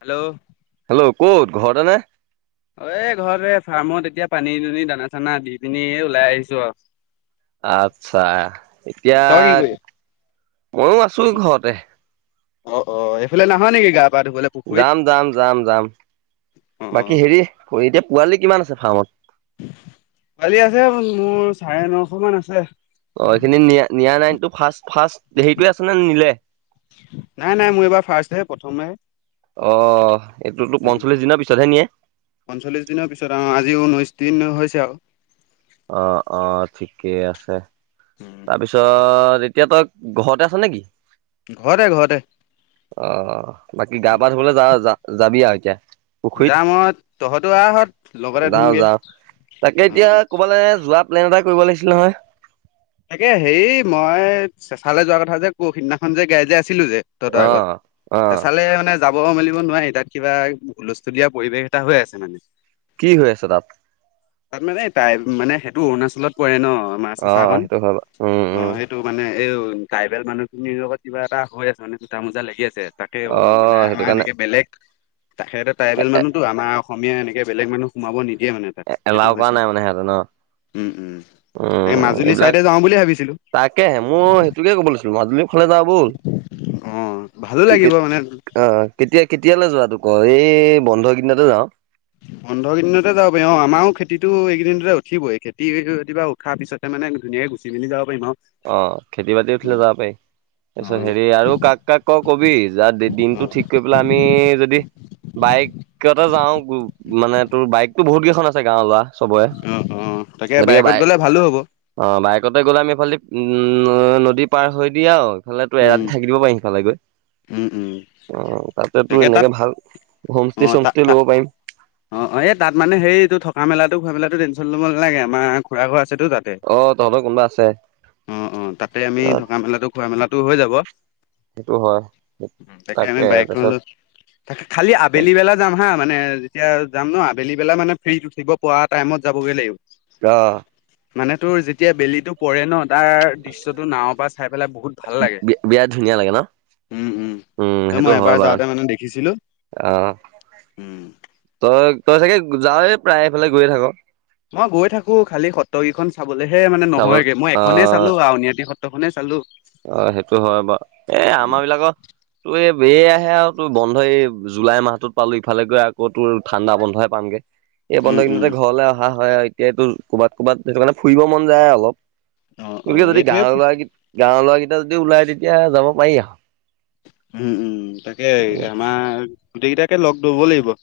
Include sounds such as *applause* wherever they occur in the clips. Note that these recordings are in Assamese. হেল্ল'। হেল্ল' ক'ত ঘৰতেনে? অ', এ ঘৰতে ফাৰ্মত এতিয়া পানী দুনি দানা চানা দি পিনি ওলাই আহিছো আৰু। আচ্ছা উম এতিয়া তই কি কৰি ময়ো আছো তই কি ঘৰতে। অ', অ', এইফালে নাহ নেকি গা পা ধুবলৈ? পুখুৰীত যাম যাম যাম যাম, অ অ। বাকী হেৰি এতিয়া পোৱালি কিমান আছে ফাৰ্মত? পোৱালি আছে মোৰ চাৰে নশ মান আছে। অ', এইখিনি নিয়া নিয়া নাইটো ফাৰ্ষ্ট ফাৰ্ষ্ট হেৰিটোৱে আছে নে নিলে? নাই নাই মোৰ এইবাৰ ফাৰ্ষ্টহে প্ৰথমহে। অহ এইটোতো পঞ্চল্লিশ দিনৰ পিছতহে নিয়ে? পঞ্চল্লিছ দিনৰ পিছত অ' আজি ঊনৈছ দিন হৈছে আৰু। অ', অ', ঠিকেই আছে। তাৰপিছত এতিয়া তই ঘৰতে আছনে কি? ঘৰতে ঘৰতে। অ', বাকী গা পা ধুবলৈ যাৱ যা-যাবি আৰু এতিয়া? পুখুৰীত? যাম মই তহঁতো আহহঁত লগতে যাওঁ ধুমগে। যাওঁ। তাকে অ। এতিয়া ক'ৰবালে যোৱা প্লেন এটা কৰিব লাগিছিলে নহয়। তাকে হেৰি মই চেঁচালৈ যোৱা কথা যে পৌৰসিদিনাখন যে গাই যে আছিলো যে। তহঁতৰ অ আগত, অ চেচাঁলে মানে যাব মেলিব নোৱাৰি তাত কিবা হুলস্থুলীয়া পৰিৱেশ এটা হৈ আছে মানে। কি হৈ আছে তাত? তাত মানে তাই মানে সেইটো অৰুণাচলত পৰে ন। আমাৰ অ', চেঁচাকন। সেইটো হয় বাৰু উম উম। অ', হেতু মানে এই ট্ৰাইবেল মানুহখিনিৰ লগত কিবা এটা হৈ আছে মানে থোতা মোজা লাগি আছে। তাকে অ' মানে সেইটো আমাৰ কাৰণে এনেকে বেলেগ সিহঁতে ট্ৰাইবেল মানুহত আমাৰ অসমীয়া এনেকে বেলেগ মানুহ সোমাব নিদিয়ে মানে। তাত সেইটো এ-এলাও কৰা হৈছে। নাই মানে সিহঁতে ন? উম, উম, এনেকে উম মাজুলী এইবিলাক ছাইডে যাওঁ বুলি ভাবিছিলোঁ। তাকেহে ময়ো সেইটোকে ক'ব লৈছিলো মাজুলী মুখলৈ যাওঁ। ব'ল অ', ভালো লাগিব মানে অ', কেতিয়া কেতিয়ালৈ যোৱাটো কৰ এই বন্ধ কেইদিনতে যাওঁ। বন্ধৰ কেইদিনতে যাব পাৰি অ' আমাৰো খেতিতো এইকেইদিনতে উঠিবই খেতি *unintelligible* উঠা পিছতে মানে ধুনীয়াকে গুচি মেলি যাব পাৰিম আৰু। অ', খেতি বাতি উঠিলে যাব পাৰি। তাৰপিছত অ', হেৰি আৰু কাক কাক ক কবি যাৰ অ', দিনটো ঠিক কৰি পেলাই আমি যদি বাইকতে যাওঁ মানে তোৰ বাইকো বহুত কেইখন আছে গাঁৱৰ ল'ৰা। চবৰে অ', অ', তাকে গতিকে বাইকত বাইক গ'লে ভালো হ'ব। অ', বাইেকতে গ'লে আমি এইফালেদি উম নদী পাৰ হৈ দি আৰু সেইফালে তোৰ উম, এৰাতি থাকি দিব পাৰি সিফালে গৈ, উম, উম, অ' তাতে তোৰ তাকে তাত এনেকে ভাল হোমষ্টে অ', তাত চোমষ্টে তাত ল'ব পাৰিম। অ', অ', এই তাত মানে হেৰি এইটো থকা মেলাটো খোৱা মেলাটো টেনশ্যন ল'ব নালাগে আমাৰ খুৰা ঘৰ আছেতো তাতে। অ', তহঁতৰ কোনোবা আছে? অ', অ', তাতে আমি অ', থকা মেলাটো খোৱা মেলাটো হৈ যাব। সেইটো হয় তাকে আমি বাইকখন লৈ খালি আবেলি বেলা যাম হা মানে যেতিয়া যাম ন আবেলি বেলা মানে ফ্ৰী থাকিব। পোৱা টাইমত যাবগৈ লাগিব। অ'। মানে তোৰ যেতিয়া বেলিটো পৰে ন তাৰ দৃশ্যটো নাৱৰ পৰা চাই পেলাই বহুত ভাল লাগে। বিয়া ধুনীয়া। লাগে ন উম, উম, এ মই এবাৰ যাওঁতে মানে দেখিছিলোঁ। আ, উম। তই-তই চাগে যাৱ‌ই প্ৰায় এইফালে গৈয়ে থাক। মই গৈ থাকোঁ, খালি সত্ৰকেইখন চাবলেহে মানে চাবলৈ নহয়গে মই এখনেই অ', চালো *unintelligible* এখনে চালোঁ। অ', সেইটো হয় বাৰু এই আমাৰ বিলাকত তোৰ এই এই আহে আৰু তোৰ বন্ধ এই জুলাই মাহটোত পালো ইফালে গৈ আকৌ তোৰ ঠাণ্ডা বন্ধই পামগে। এই উম বন্ধৰ উম, দিনতে ঘৰলে অহা হয় আৰু এতিয়টো ক'ৰবাত ক'ৰবাত সেইটোকাৰণে ফুৰিব মন যায় অলপ। অ অ গতিকে যদি এইটোৱে গাৱ-ল'ৰা, গাৱ-ল'ৰা কেইটা যদি ওলাই তেতিয়া যাব পাৰি আৰু। উম, উম তাকে আমাৰ গোটেইকেইটাকে লগ ধৰিব লাগিব।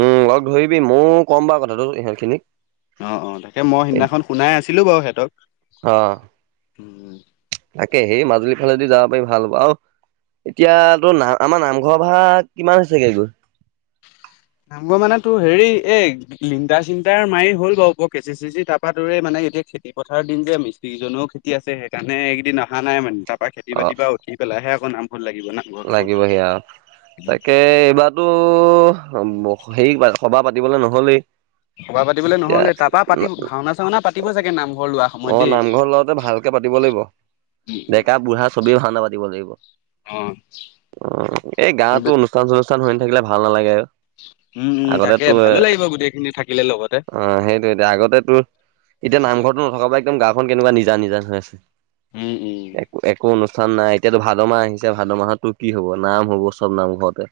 উম, লগ ধৰিবি ময়ো কম বাৰু কথাটো সিহঁত খিনিক। অ', অ' তাকে মই সিদিনাখন শুনাই আছিলোঁ বাৰু সিহঁতক। অ তাকে সেই মাজুলী ফালে যদি যাব পাৰি ভাল হব আৰু এতিয়া তোৰ নাম আমাৰ নামঘৰ ভাগ কিমান হৈছেগৈ তোৰ? নামঘৰ মানে তোৰ হেৰি এ লিন্দা চিন্তাৰ মাৰি হ'ল বাৰু ওপৰ কেচি চেচি তাৰ পৰা দৰে মানে এতিয়া খেতি পথাৰ দিন যে মিস্ত্ৰীজনেও কি আছে সেইকাৰণে এইকেইদিন অহা নাই মানে তাৰ পৰা খেতি অ বাতি পৰা উঠি পেলাইহে আকৌ নামঘৰ লাগিব না। লাগিব সেয়া, তাকে এইবাৰ তো *unintelligible* হেৰি সভা পাতিবলে নহলেই। সভা পাতিবলৈ এতিয়া নহ'লে তাৰপা পাতিম ভাওনা চাওনা পাতিব চাগে নামঘৰ লোৱা অ সময়ত দেই। নামঘৰ লওঁতে ভালকে পাতিব লাগিব ডেকা বুঢ়া চবে ভাওনা পাতিব লাগিব। অ'। অ', এই গাতো উম, অনুষ্ঠান চনুষ্ঠান শুনি থাকিলে ভাল নালাগে উম, উম, আগতে তাকে তোৰ ভালো লাগিব গোটেইখিনি থাকিলে লগতে। এতিয়া, আগতে তোৰ এতিয়া নামঘৰতো নথকা পৰা একদম গাওখন কেনেকুৱা নিজান নিজান হৈ আছে। উম, উম। একো অনুষ্ঠান নাই এতিয়াতো ভাদ মাহ আহিছে ভাদ মাহতো কি হব নাম হ'ব চব নামঘৰতে।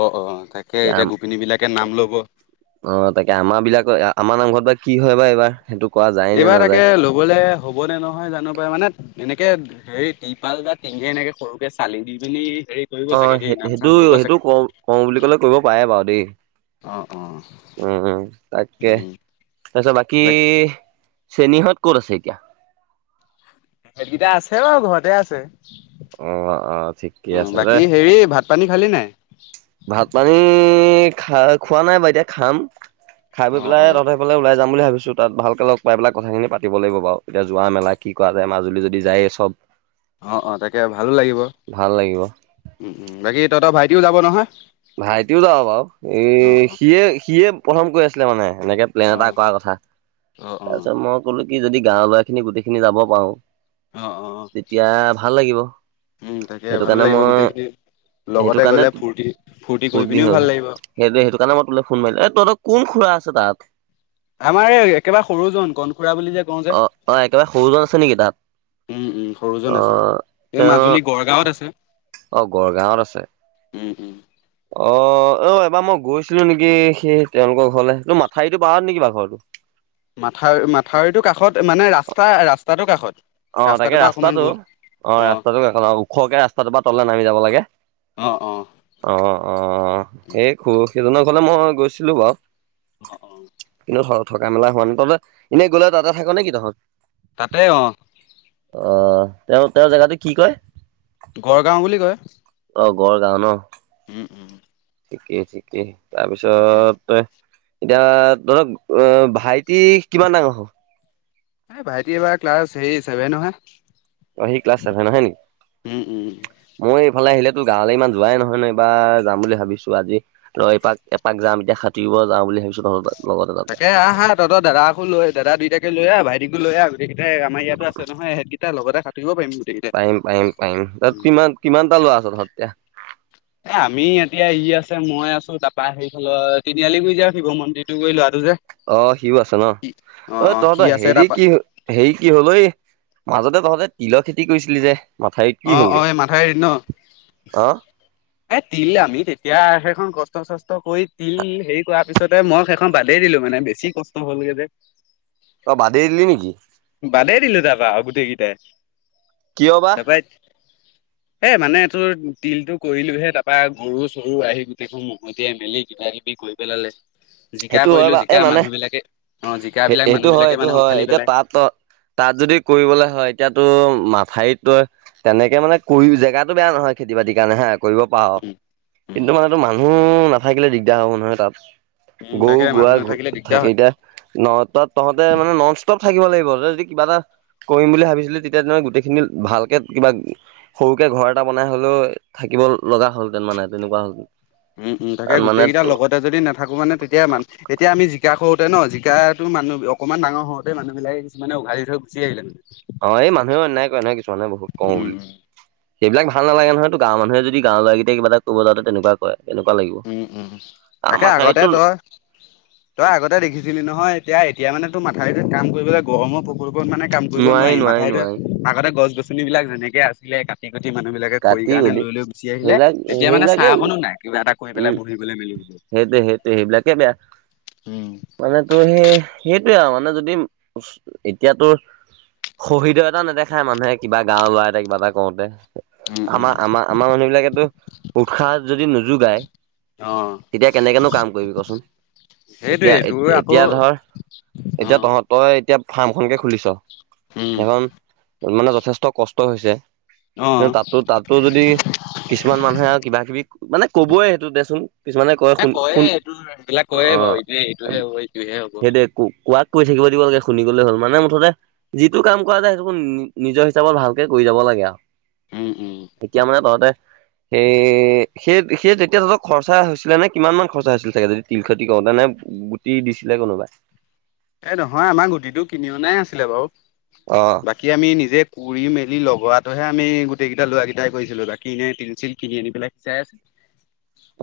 অ', অ', তাকে এতিয়া গোপিনী বিলাকে নাম ল'ব। অ', তাকে আমাৰ বিলাকৰ, আমাৰ নামঘৰত বা কি হয় বা এইবাৰ? সেইটো কৰা যায়। নে এইবাৰ তাকে নাযায়। ল'বলে হ'বনে নহয় জানো পাই মানে তেনেকে এই তিপাল বা টিঙে এনেকে সৰুকে চালি দি পিনি হেৰি কৰিব অ', চাগে ‌অ', দেই নাম চাম ল'ব সেইটো-সেইটো চাগে। কৰোঁ বুলি কলে কৰিব পাৰে বাৰু দেই। অ', অ'। উম, উম তাকে উম, তাৰপিছত বাকী চেনীহঁত ক'ত আছে এতিয়া? সেইকেইটা আছে বাৰু ঘৰতে আছে। অ অ ঠিকে উম, আছে দে বাকী হেৰি ভাত পানী খালি নাই? ভাত পানী খোৱা নাই বাৰু এতিয়া খাম, খাই পৈ অ', পেলাই অ'। তাতে বুলে ওলাই যাম বুলি ভাবিছো তাত ভালকৈ লগ পাই পেলাই কথাখিনি পাতিব লাগিব বাৰু এতিয়া যোৱা মেলা কি কৰা যায় মাজুলী যদি যায়েই চব। *inaudible* অ অ তাকে ভালো লাগিব, ভাল লাগিব উম উম বাকী তহঁতৰ ভাইটিও যাব নহয়? ভাইটিও যাব বাৰু, অঁ ই অঁ সিয়ে সিয়ে প্ৰথম কৈ আছিলে মানে এনেকে প্লেন এটা কৰাৰ কথা অঁ তাৰ অঁ পিছত মই ক'লো কি যদি গাৱৰ লৰাখিনি গোটেইখিনি যাব পাৰো অ অ। তেতিয়া ভাল লাগিব। উম তাকে সেইটো ভালো কাৰণে লাগিব মই গোটেইখিনি লগতে গলে ফূৰ্তি ফূৰ্তি কৰি ফুৰ্তি পিনিও হয় ভাল লাগিব সেইটোৱে সেইটো কাৰণে মই তোলে ফোন মাৰিলো এ তহঁতৰ কোন খুৰা আছে তাত? আমাৰ এই একেবাৰে সৰুজন কনখুৰা বুলি যে কওঁ যে। অ অ একেবাৰে সৰুজন আছে নেকি তাত উম, উম, অ সৰুজন আছে এই তেওঁ মাজুলী গড়গাঁৱত আছে। অ', গড়গাঁৱত আছে। উম, উম। অ', অ', এবাৰ মই গৈছিলো নেকি সেই তেওঁলোকৰ ঘৰলে তোৰ মাথাউৰিটো পাৰত নেকি বাৰ ঘৰটো? মাথাউ মাথাউৰিটো কাষত মানে ৰাস্তা ৰাস্তাটোৰ কাষত। অ' তাকে ৰাস্তাটোৰ পৰা অকণমান ৰাস্তাটো, গৈ অ' অঁ ৰাস্তাটো কাষত ওখকে ৰাস্তাটোৰ পৰা তললে নামি যাব লাগে। অ', অ'। অ', অ', সেই খু সেইজনৰ ঘৰলে মই গৈছিলো বাৰু। অঁ অঁ কিন্তু থ থকা মেলা হোৱা নাই, তহঁতে এনেই গ'লে তাতে থাক নেকি তহঁত? তাতে অ'। অ', তেওঁ তেওঁৰ জাগাটো কি কয়? গড়গাঁও বুলি কয়। অ', গড়গাও ন'। উম, উম। ঠিকেই ঠিকেই তাকে তাৰপিছত এতিয়া তহঁতৰ অ ভাইটি কিমান ডাঙৰ হ'ল? এ ভাইটি এইবাৰ ক্লাছ হেৰী ছেভেনৰ হে। অ', সি ক্লাছ ছেভেনৰ হে নেকি? উম উম মই এইফালে আহিলেতো গাঁৱলে ইমান যোৱাই নহয় ন এইবাৰ যাম বুলি ভাবিছো আজি। ত এপাক - এপাক যাম এতিয়া সাতুৰিব যাম বুলি ভাবিছো তহঁতৰ তাত। লগতে তাতে তাকে আহাঁ আহ তহতৰ দাদাকো লৈ দাদা দুইটাকে লৈ আহ ভাইটিকো লৈ আহ। গোটেইকেইটাই আমাৰ ইয়াতো আছে নহয় ইহঁত কেইটা লগতে সাঁতুৰিব পাৰিম। গোটেইকেইটাই। পাৰিম পাৰিম পাৰিম তাত কিমান কিমানটা লৰা আছ তহঁত এতিয়া? এ আমি এতিয়া ই আছে, মই আছো তাৰপৰা সেইফালত তিনিআলি গুৰি যে শিৱ মন্দিৰটো গুৰি ল'ৰাটো যে। অ', সিও আছে ন, ' অ' সি তহঁতৰ আছে হেৰি তাৰপা কি হেৰি কি হ'ল ঐ, মাজতে তহঁতে তিলৰ খেতি কৰিছিলি যে? মাথাউৰিত কি অ', হ'লগে অ', এই মাথাউৰিত ন'? অ এ তিল আমি তেতিয়া সেইখন কষ্ট - চষ্ট কৰি তিল হেৰি কৰাৰ পিছতে মই সেইখন বাদেই দিলো মানে বেছ ছি কষ্ট হল গে যে। তই বাদেই দিলি নিকি? বাদেই দিলো তাৰপা আৰু গোটেইকেইটাই। কিয় বা? এত সেই মানে তোৰ তিলটো কৰিলোহে তাৰাপা গৰু - চৰু আহি গোটেইখন মহ মতিয়াই মেলি কিবা কিবি কৰি পেলালে। জিকা সেইটো হয় কৰিলোঁ বা এই জিকা মানে মানুহ বিলাকে অ', জিকা বিলাক সেইটো মানুহ হয় বিলাকে সেইটো মানে হয় উঘালি এতিয়া পেলাই। তাত ত তাত যদি কৰিবলৈ হয়, এতিয়াতো মথাউৰিত তই তেনেকে মানে কৰি জেগাতো বেয়া নহয় খতি বাতিৰ কাৰণে হে কৰিব পাৰা উম উম কিন্তু মানুহ নাথাকিলে দিগদাৰ হ'ব নহয় তাত। উম গৰু তাকে গোৱা মানুহ নাথাকিলে দিগদাৰ থাকেই হয় এতিয়া ন তাত তহঁতে মানে ন'ন ষ্টপ থাকিব লাগিব যদি কিবা এটা কৰিম বুলি ভাবিছিলি তেতিয়া তহঁতে গোটেইখিনি ভালকে কিবা সৰুকে ঘৰ এটা বনাই হ'লেও থাকিব লগা হ'লহতেন মানে তেনেকুৱা হ'ল। উম, উম, তাকে গোটেই কেইটা লগতে যদি নাথাকো মানে তেতিয়ে মা এতিয়া আমি জিকা কৰোতে ন জিকাটো মানুহ অকনমান ডাঙৰ হওঁতেই মানুহ বিলাকে কিছুমানে উঘালি থৈ গুচি আহিলে। অ', এই মানুহও অন্যাই কৰে নহয় কিছুমানে বহুত কৰোঁ উম বুলি। সেইবিলাক ভাল নালাগে নহয়‌ তো গাঁও মানুহ যদি গাঁও ল'ৰাকেইট কিব এটা কব যাতে তেনেুৱা কৰে- এনেকুৱা লাগিব। উম, উম আৰু তাকে আগতে মাথাউৰিটো তই তই আগতে দেখিছিলি নহয় এতিয়া, এতিয়া মানে তোৰ মাথাউিটোত কাম কৰিবলৈ গৰমৰ প্ৰকোপত মানে কাম কৰিব নোৱাৰি নোৱাৰিম নোৱাৰি মাথাইৰিটো নোৱাৰি আগতে গছ-গছনি বিলাক যেনেকে কুি কুটিানু বিলাকে খৰি কাটি কাৰণে গলি লৈ লৈ গুচি আহিলে সেইবিলাক তেতিয়া মানে সেইবিলাকে চাহ এককো নাই কিবা এটা কৰি পেলাই উম, বহিবলৈ মেলিবলৈ। সেইটো, সেইটো সেইবিলাক এ বেয়া উম মানে তোৰ সেই সেইটোয়ে আৰু মানে যদি এতিয়াতো শহীদ এটা নেদেখায় মানে কিবা এটি গাঁৱৰ ল'ৰা এটা কিবা এটা কৰোতে উম আমাৰ, আমাৰ, আমাৰ মানুহ বিলাকেতো উৎসাহ যদি নোযোগায় অ'। তেতিয়া কেনেকৈনো কাম কৰিবি কচোন এতিয়া, সেইটোৱে তোৰ আকৌ এতিয়া ধৰ অ এতিয়া তহঁত তই এতিয়া ফাৰ্মখনকৈ খুলিছ উম সেইখন মানে যথেষ্ট কষ্ট হৈছে অ কি তাতো, তাতো যদি কিছুমান মানুহে আৰু কিবা- কিবি মানে কবই সেইটো দেচোন কিছুমানে কয় এ শুন, কয়ে শুন এইটো এইবিলাক কয়ে বাৰু অ', এইটোৱে এইটোহে হ'ব এইটোহে হ'ব সেইটোৱে কোৱাক কৈ থাকিব দিব লাগে শুনি গ'লে হ'ল মানে মুঠতে যিটো কাম কৰা যায় সেইটো নিজৰ হিচাপত ভালকে কৰি যাব লাগে আৰু। উম, উম। এতিয়া মানে তহঁতে সেই, সেই, সেই তেতিয়াহঁতৰ খৰচা হৈছিলে নে কিমান মান খৰচা হৈছিলে চাগে যদি তিল খতি কৰোওঁতে নে গুটি দিছিলে কোনোবাই এ নহয় আমাৰ গুটিটো কিনি অ', নাই আছিলে বাৰু অ'। বাকী আমি নিজে কৰি মেলি লগোৱাটোহে আমি গোটেইকেইটা ল'ৰা কেইটাই কৰিছিলোঁ বাকী এনেই টিন চিন কিনি আনি পেলাই চে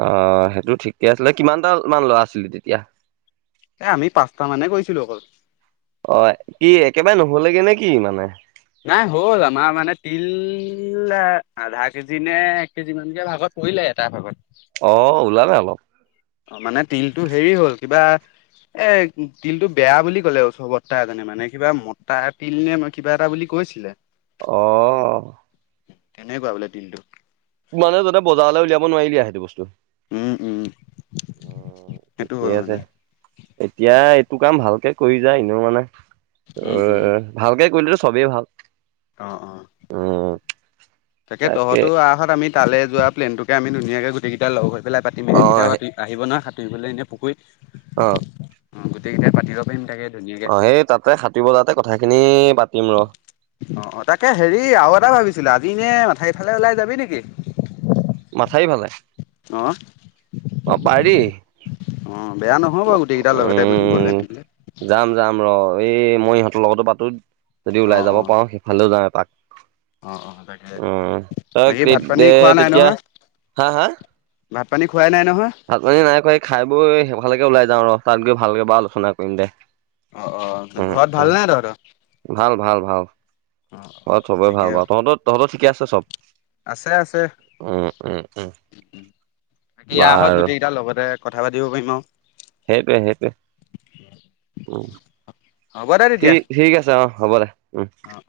অ', সেইটো ঠিকে আছিলে, কিমানটা মান ল'ৰা আছিলো তেতিয়া এ আমি পাঁচটা মানে কৈছিলো অকল অ', কি একেবাৰে নহ'লে গে নে কি মানে নাই হ'ল আমাৰ মানে তিল আধা কেজি নে এক কেজি মানকে ভাগত কৰিলে এটাৰ ভাগত। অ', ওলালে অলপ। অ', মানে তিলতটো হেৰি হ'ল কিবা এ তিলতটো বেয়া বুলি ক'লে ওচ বতাহ এজনে মানে কিবা মতা তিল নে কিবা এটা বুলি কৈছিলে। অ কেনেকুৱা বোলে দিনটো? মানে তহঁতে বজাৰলৈ উলিয়াব নোৱাৰিলি আৰু সেইটো বস্তু। উম উম উ সেইটো হ'ল ঠিকেই মানে আছে। এতিয়া এইটো কাম ভালকে কৰি যা। এনেও মানে অ উম উম ভালকে কৰিলেতো চবেই ভাল। অ অ উম, তাকে তহঁতো আহ অহাত আমি তালে যো প্লেন টোকে আমি ধুনীয়াকে গোটেই কেইটাই লগ হৈ পেলাই পাতিম সুবিধা অ', হে- পাতি আহিব নহয় সাঁতুৰিবলৈ এনেই পুখুৰীত। অ গোটেই কেইতাই পাতিব পাৰিম তাকে। ধুনীয়াকে অ সেই তাতে সাতুৰিব যাওঁতে কথাখিনি পাতিম ৰ। অ তাকে হেৰি আৰু এটা ভাবিছিলোঁ আজি এনে মাথাইফালে ওলাই যাবি নেকি? মথাওৰি ফালে। অঁ অ পাৰি, অ বেয়া নহ'ব গোটেইকেইটাৰ লগতে গ'লে উম মেলিলে যাম যাম ৰ এই মই ইহঁতৰ লগতো পাতোঁ। যদি অ ওলাই যাব অ পাৰোঁ সেই ফালো যাম এপাক অ অ তাকে উ তই বাকী কি ভাত পানী দে খোৱা নাই তেতিয়া নহয় হাঃ হাঃ ভাত পানী খোৱাই নাই নহয়। ভাত পানী নাই খোৱা, খাই বৈ সেই ফাললৈকে ওলাই যাওঁ ৰ তাত গৈ ভালকৈ বাৰু আলোচনা কৰিম দে। অ অ উম ঘৰত উম ভালনে তহঁতৰ অ অ ভাল ভাল ভাল। ঘৰত চবৰে ভাল ঠিকে বাাওঁ, তহঁত তহঁতৰ ঠিকে আছে চব? আছে আছে উম, উম, উম, বাকী আহ হঁত বাৰু গোটেই কেইটা লগতে কথা পাতিব পাৰিম আৰু। সেইটোৱে সেইটোৱে উম। হ'ব দে তেতিয়া ঠিক ঠিক আছে অ হ'ব দে উম। অ